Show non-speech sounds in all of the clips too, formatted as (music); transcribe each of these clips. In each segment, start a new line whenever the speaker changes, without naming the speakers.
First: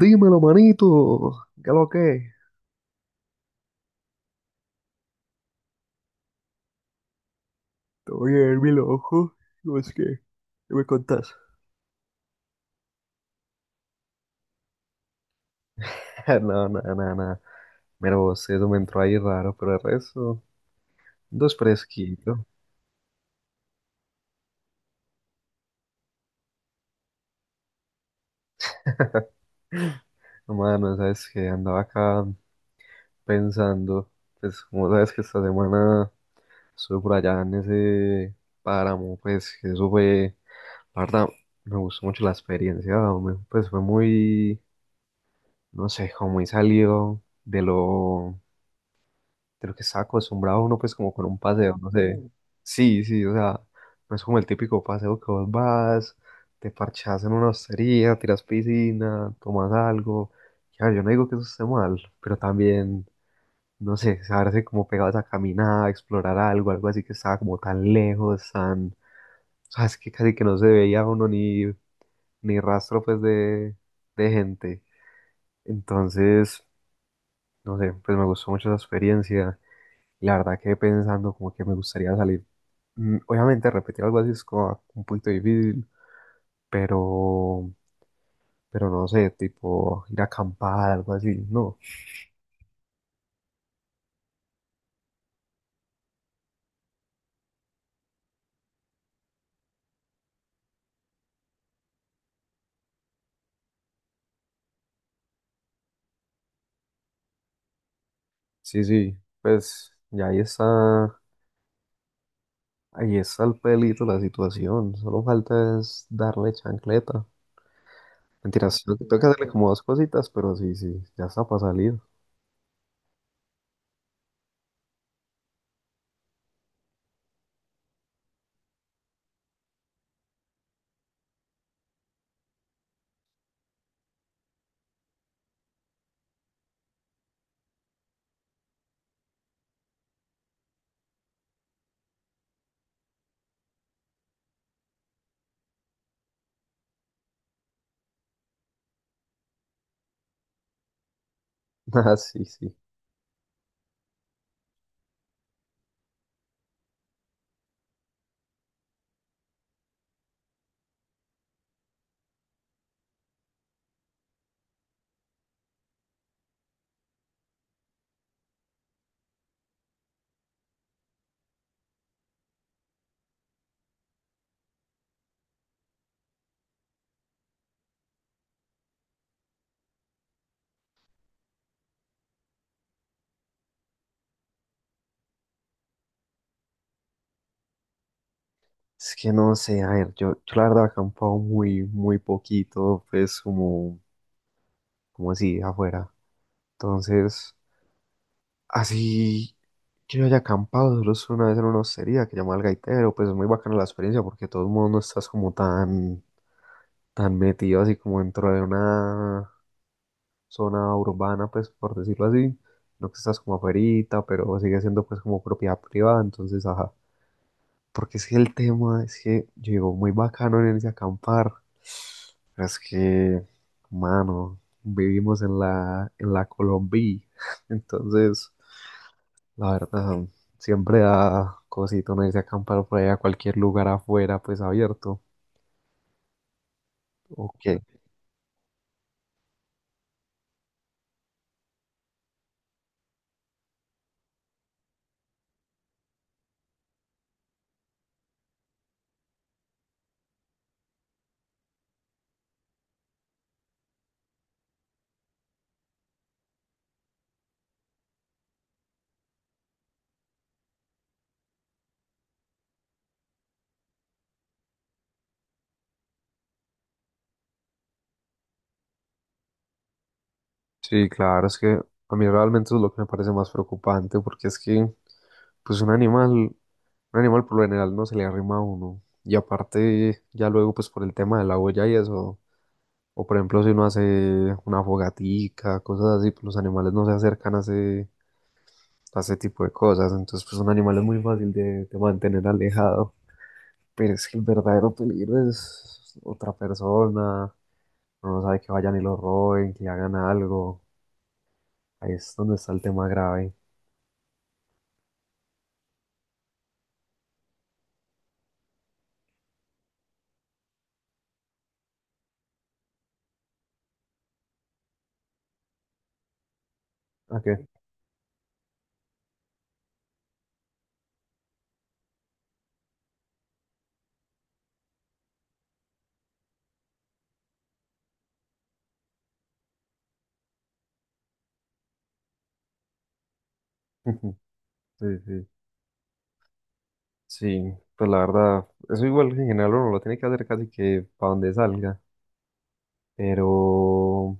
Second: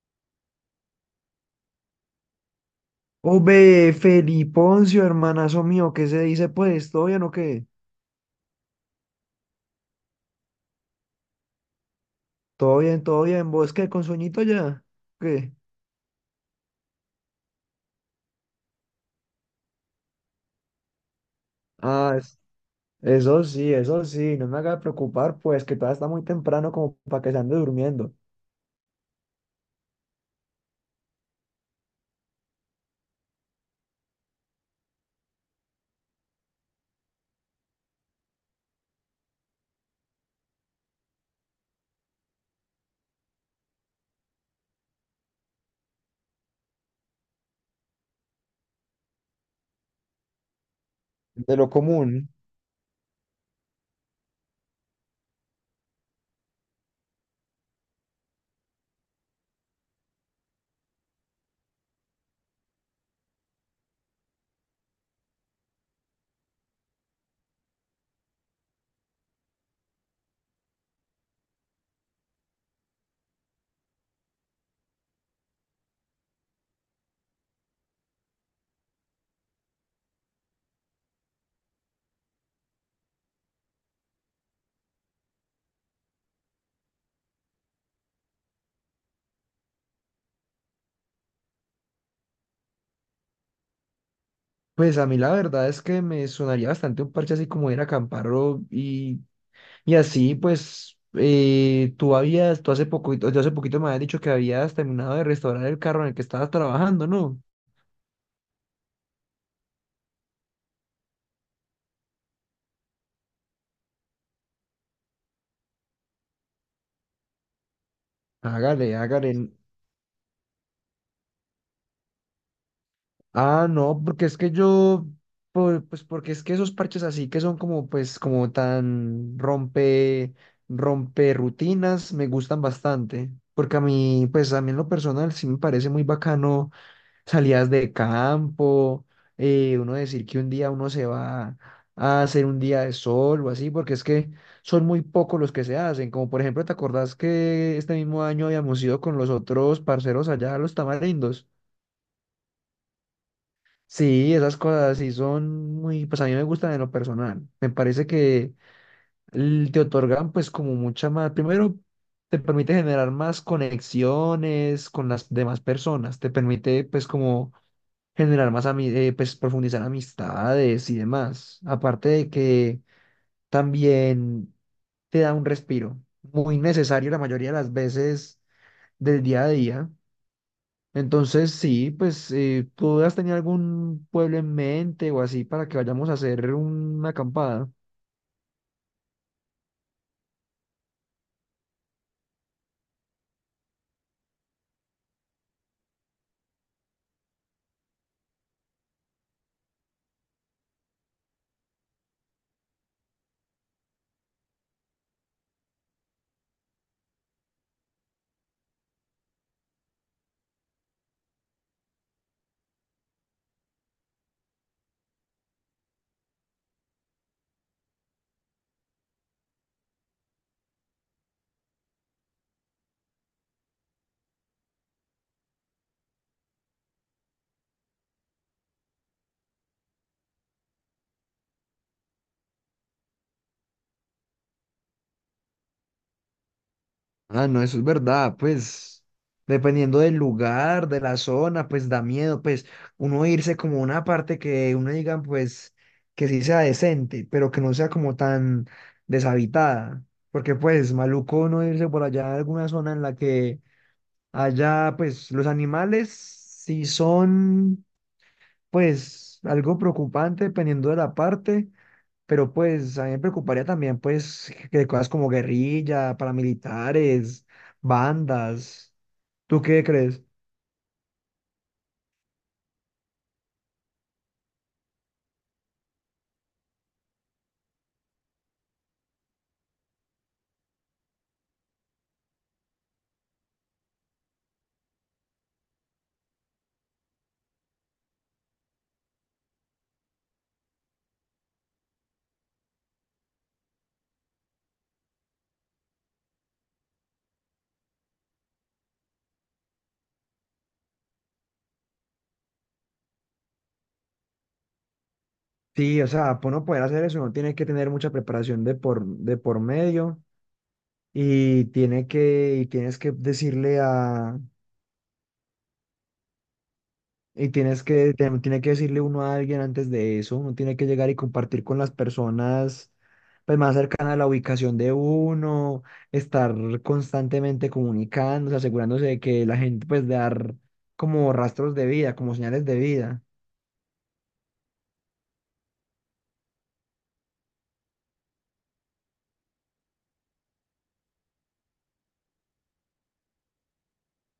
Dímelo, manito. ¿Qué lo que?
Hombre, Feliponcio, hermanazo mío, ¿qué se dice pues? ¿Todo bien o qué?
Te voy a ver mi ojo. No es que, ¿qué me contás?
Todo bien, todo bien. ¿Vos qué? ¿Con sueñito ya? ¿Qué?
(laughs) No, no, no, no. Mira vos, eso me entró ahí raro, pero el resto, dos
Ah,
fresquito.
eso sí, eso sí. No me haga preocupar, pues, que todavía está muy temprano como para que se ande durmiendo.
No, mano, sabes que andaba acá pensando, pues como sabes que esta semana estuve por allá en ese páramo, pues que eso fue, la verdad, me gustó mucho la experiencia, hombre, pues fue muy, no sé, como muy salido de lo que estaba acostumbrado uno, pues como con un
De lo
paseo, no sé.
común.
Sí, sí, o sea, no es como el típico paseo que vos vas, te parchás en una hostería, tiras piscina, tomas algo. Ya, yo no digo que eso esté mal, pero también, no sé, saberse como pegados a caminar, a explorar algo, algo así que estaba como tan lejos, tan, sabes que casi que no se veía uno ni, rastro, pues, de gente. Entonces, no sé, pues me gustó mucho esa experiencia. Y la verdad quedé pensando como que me gustaría salir. Obviamente repetir algo así es como un poquito difícil, pero, pero no sé, tipo ir a acampar, algo así, no.
Pues a mí la verdad es que me sonaría bastante un parche así como ir a acampar y así, pues, tú habías, tú hace poquito, yo hace poquito me habías dicho que habías terminado de restaurar el carro en el que estabas trabajando, ¿no?
Sí, sí, pues ya ahí está, el pelito la situación, solo falta es darle chancleta. Mentiras,
Hágale,
tengo que
hágale.
hacerle como dos cositas, pero sí, sí, ya está para salir.
Ah, no, porque es que yo, pues porque es que esos parches así que son como, pues, como tan rompe rutinas, me gustan bastante. Porque a mí, pues a mí en lo personal sí me parece muy bacano salidas de campo, uno decir que un día uno se va a hacer un día de sol o así, porque es que son muy pocos los que se hacen. Como por ejemplo, ¿te acordás que este mismo año habíamos ido con los otros parceros allá a los tamarindos?
(laughs) Ah, sí, sí.
Sí, esas cosas sí son muy, pues a mí me gustan en lo personal. Me parece que te otorgan pues como mucha más, primero te permite generar más conexiones con las demás personas, te permite pues como generar más, pues profundizar amistades y demás. Aparte de que también te da un respiro muy necesario la mayoría de las veces del día a día. Entonces, sí, pues, ¿tú has tenido algún pueblo en mente o así para que vayamos a hacer una acampada?
Es que no sé, a ver, yo la verdad he acampado muy, muy poquito, pues como así, afuera. Entonces, así que yo haya acampado, solo es una vez en una hostería que llamaba el gaitero, pues es muy bacana la experiencia porque de todos modos no estás como tan, tan metido así como dentro de una zona urbana, pues por decirlo así, no que estás como afuerita, pero sigue siendo pues como propiedad privada, entonces, ajá. Porque es que el tema es que yo digo, muy bacano en irse a acampar, pero es que, mano, vivimos en la Colombia, (laughs) entonces... La verdad, siempre da cosito no irse a acampar por ahí a cualquier lugar afuera, pues abierto.
Ah, no,
Ok.
eso es verdad, pues dependiendo del lugar, de la zona, pues da miedo, pues uno irse como a una parte que uno diga, pues que sí sea decente, pero que no sea como tan deshabitada, porque pues maluco uno irse por allá a alguna zona en la que haya, pues los animales sí son pues algo preocupante dependiendo de la parte, pero pues a mí me preocuparía también pues que cosas como guerrilla, paramilitares, bandas. ¿Tú qué crees?
Sí, claro, es que a mí realmente es lo que me parece más preocupante, porque es que, pues un animal por lo general no se le arrima a uno. Y aparte, ya luego, pues por el tema de la huella y eso, o por ejemplo, si uno hace una fogatica, cosas así, pues los animales no se acercan a ese tipo de cosas. Entonces, pues un animal es muy fácil de mantener alejado. Pero es que el verdadero peligro es otra persona, uno no sabe que vayan y lo roben, que hagan algo. Ahí es donde está el tema grave.
Sí, o sea, para uno poder hacer eso, uno tiene que tener mucha preparación de por medio y tiene que, y tienes que decirle a,
Ok.
Tiene que decirle uno a alguien antes de eso, uno tiene que llegar y compartir con las personas pues, más cercanas a la ubicación de uno, estar constantemente comunicándose, asegurándose de que la gente pues dar como rastros de vida, como señales de vida.
(laughs) Sí, sí. Sí, pues la verdad, eso igual en general uno lo tiene que hacer casi que para donde salga. Pero,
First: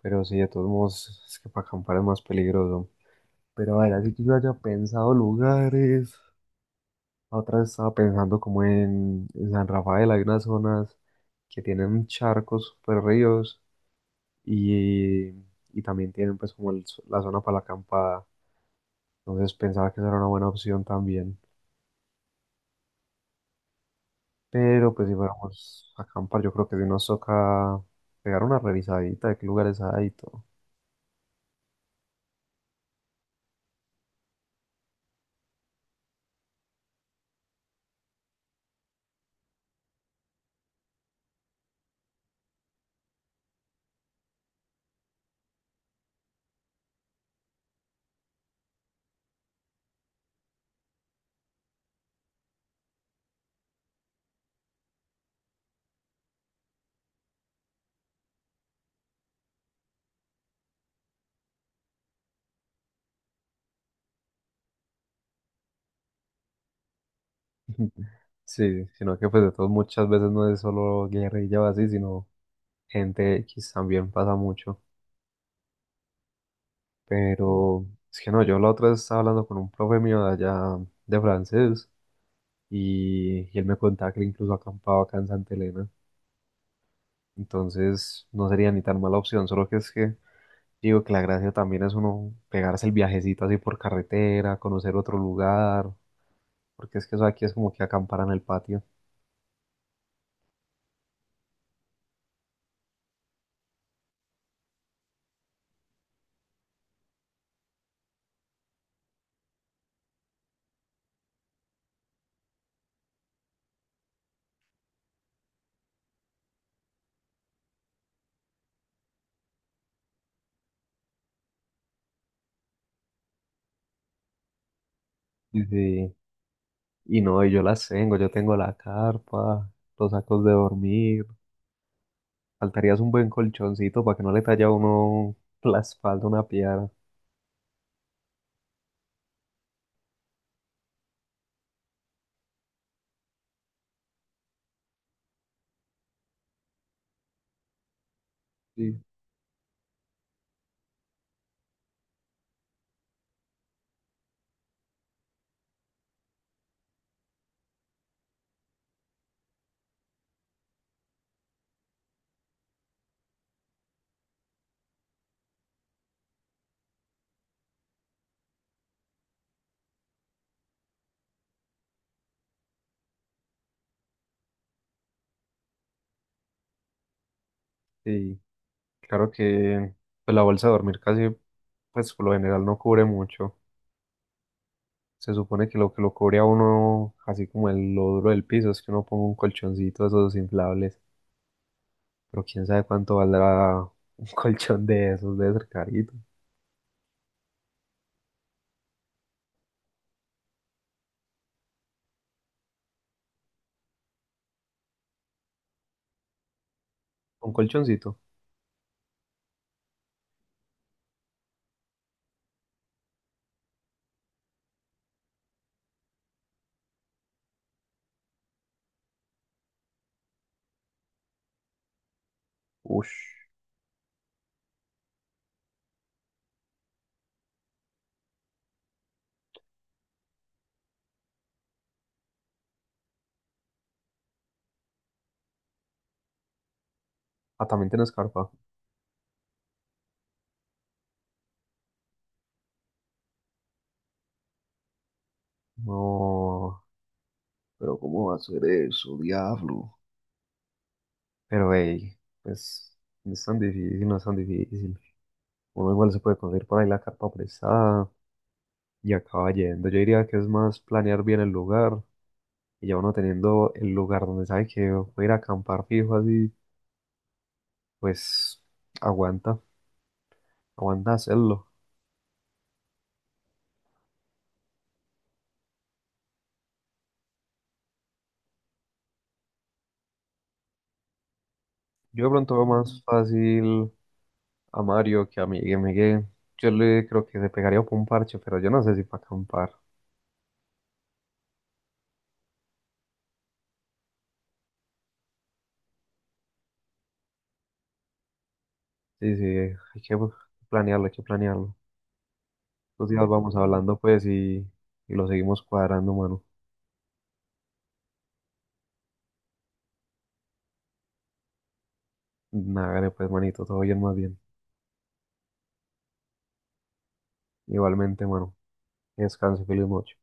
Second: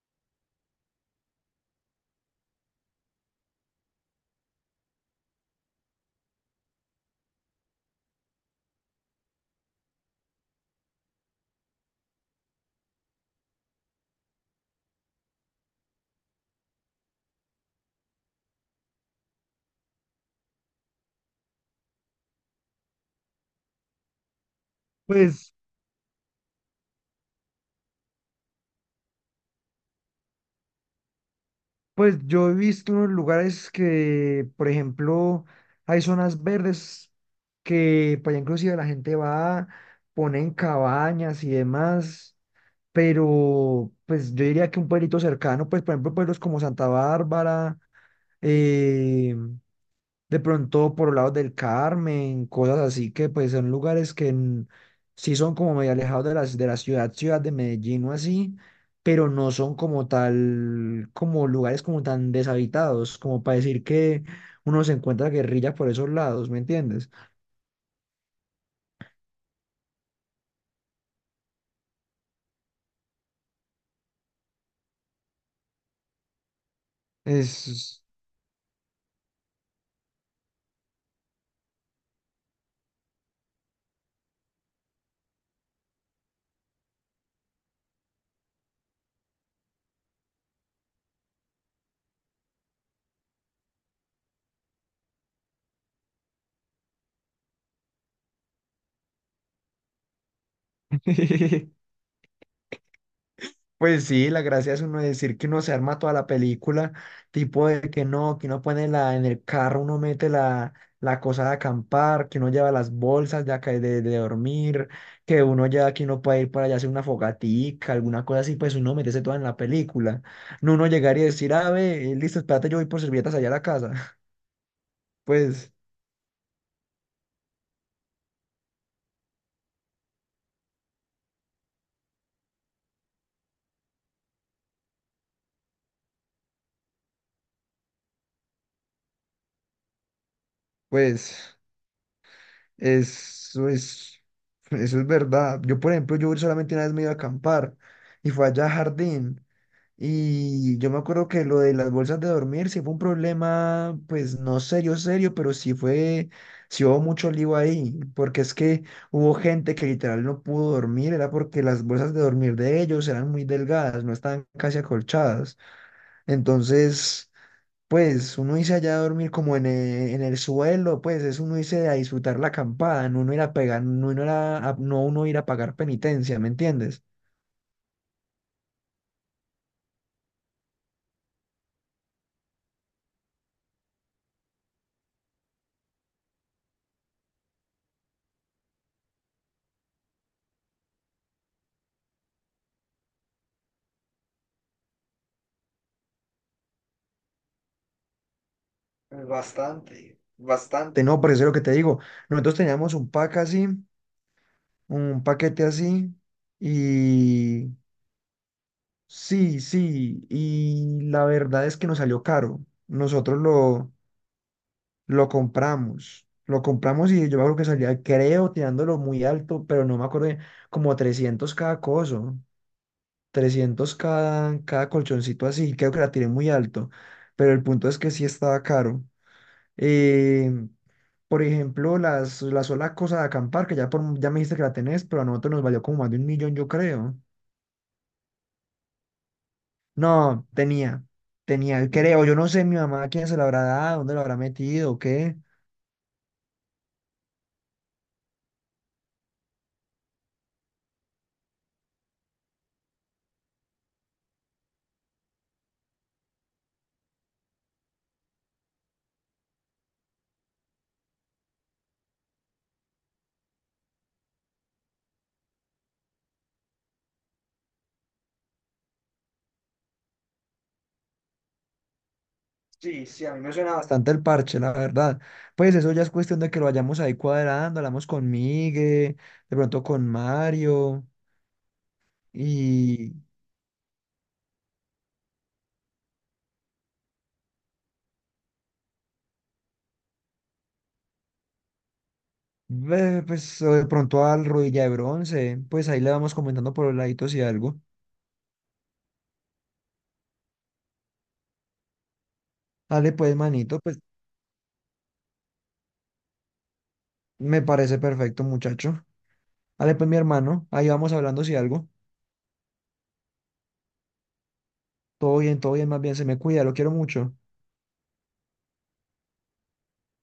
pero sí, de todos modos, es que para acampar es más peligroso. Pero a ver, así que yo haya pensado lugares. La otra vez estaba pensando como en, San Rafael, hay unas zonas que tienen charcos, super ríos y, y también tienen pues como el la zona para la acampada. Entonces pensaba que esa era una buena opción también. Pero pues si
Pues,
fuéramos a acampar, yo creo que si nos toca pegar una revisadita de qué lugares hay y todo.
pues yo he visto unos lugares que, por ejemplo, hay zonas verdes que pues ya inclusive la gente va, ponen cabañas y demás, pero pues yo diría que un pueblito cercano, pues por ejemplo pueblos como Santa Bárbara, eh, de pronto por lados del Carmen, cosas así que pues son lugares que sí son como medio alejados de las de la ciudad, ciudad de Medellín o así, pero no son como tal, como lugares como tan deshabitados, como para decir que uno se encuentra guerrilla por esos lados, ¿me entiendes?
(laughs) Sí, sino que pues de todos muchas veces no es solo guerrilla o así, sino gente X también pasa mucho. Pero
Es...
es que no, yo la otra vez estaba hablando con un profe mío de allá de francés y él me contaba que él incluso acampaba acá en Santa Elena. Entonces no sería ni tan mala opción, solo que es que digo que la gracia también es uno pegarse el viajecito así por carretera, conocer otro lugar, porque es que eso aquí es como que acampar en el patio.
(laughs) Pues sí, la gracia es uno decir que uno se arma toda la película, tipo de que no, que uno pone la, en el carro, uno mete la, la cosa de acampar, que uno lleva las bolsas de, de dormir, que uno ya, que uno puede ir para allá a hacer una fogatica, alguna cosa así, pues uno meterse toda en la película. No uno llegar y decir, ah, ve, listo, espérate, yo voy por servilletas allá a la casa. (laughs)
Y,
Pues,
sí, y no, y yo tengo la carpa, los sacos de dormir, faltarías un buen colchoncito para que no le talle a uno la espalda una piedra.
pues. Eso es, eso es verdad. Yo, por ejemplo, yo solamente una vez me iba a acampar y fue allá a
Sí,
Jardín. Y yo me acuerdo que lo de las bolsas de dormir sí fue un problema, pues no serio, serio, pero sí hubo mucho lío ahí, porque es que hubo gente que literal no pudo dormir, era porque las bolsas de dormir de ellos eran muy delgadas, no estaban casi acolchadas. Entonces... Pues uno irse allá a dormir como en el suelo, pues es uno irse a disfrutar la acampada, no uno ir a pegar, no uno ir no uno ir a pagar penitencia, ¿me entiendes?
sí, claro que pues, la bolsa de dormir casi, pues por lo general no cubre mucho. Se supone que lo cubre a uno, así como el lodro del piso, es que uno ponga un colchoncito de esos inflables. Pero quién sabe cuánto valdrá un (laughs) colchón de esos, debe ser carito.
Bastante, bastante. No, por eso es lo que te digo. Nosotros teníamos un pack así, un paquete así,
Un
y
colchoncito.
sí, sí, y la verdad es que nos salió caro. Nosotros lo, Lo compramos. Lo compramos y yo me acuerdo que salía, creo, tirándolo muy alto, pero no me acuerdo, bien, como 300 cada coso,
Ush.
300 cada colchoncito así. Creo que la tiré muy alto, pero el punto es que sí estaba caro. Eh, por ejemplo, la sola cosa de acampar, que ya, por, ya me dijiste que la tenés, pero a nosotros nos valió como más de 1.000.000, yo creo.
Ah, también tiene escarpa.
No, creo, yo no sé mi mamá quién se la habrá dado, dónde la habrá metido, o qué.
No, pero ¿cómo va a ser eso, diablo? Pero hey, pues no es tan difícil, no es tan difícil. Uno igual se puede conseguir por ahí la carpa prestada y acaba yendo. Yo diría que es más planear bien el lugar y ya uno teniendo el lugar donde sabe que voy a ir a acampar fijo así, pues aguanta, aguanta hacerlo.
Sí, sí, a mí me suena bastante el parche, la verdad. Pues eso ya es cuestión de que lo vayamos ahí cuadrando, hablamos con Migue, de pronto con Mario
Yo de pronto veo más
y
fácil a Mario que a Miguel. Miguel, yo le creo que se pegaría por un parche, pero yo no sé si para acampar.
ve, pues o de pronto al Rodilla de Bronce, pues ahí le vamos comentando por los laditos y algo.
Sí, sí, hay que planearlo, hay que planearlo. Los
Dale
días
pues,
vamos
manito,
hablando
pues
pues y, lo seguimos cuadrando, mano.
me parece perfecto, muchacho. Dale pues, mi hermano, ahí vamos hablando si algo.
Nada, pues manito, todo bien más bien.
Todo bien, más bien, se me cuida, lo quiero mucho.
Igualmente, mano. Que descanse, feliz noche.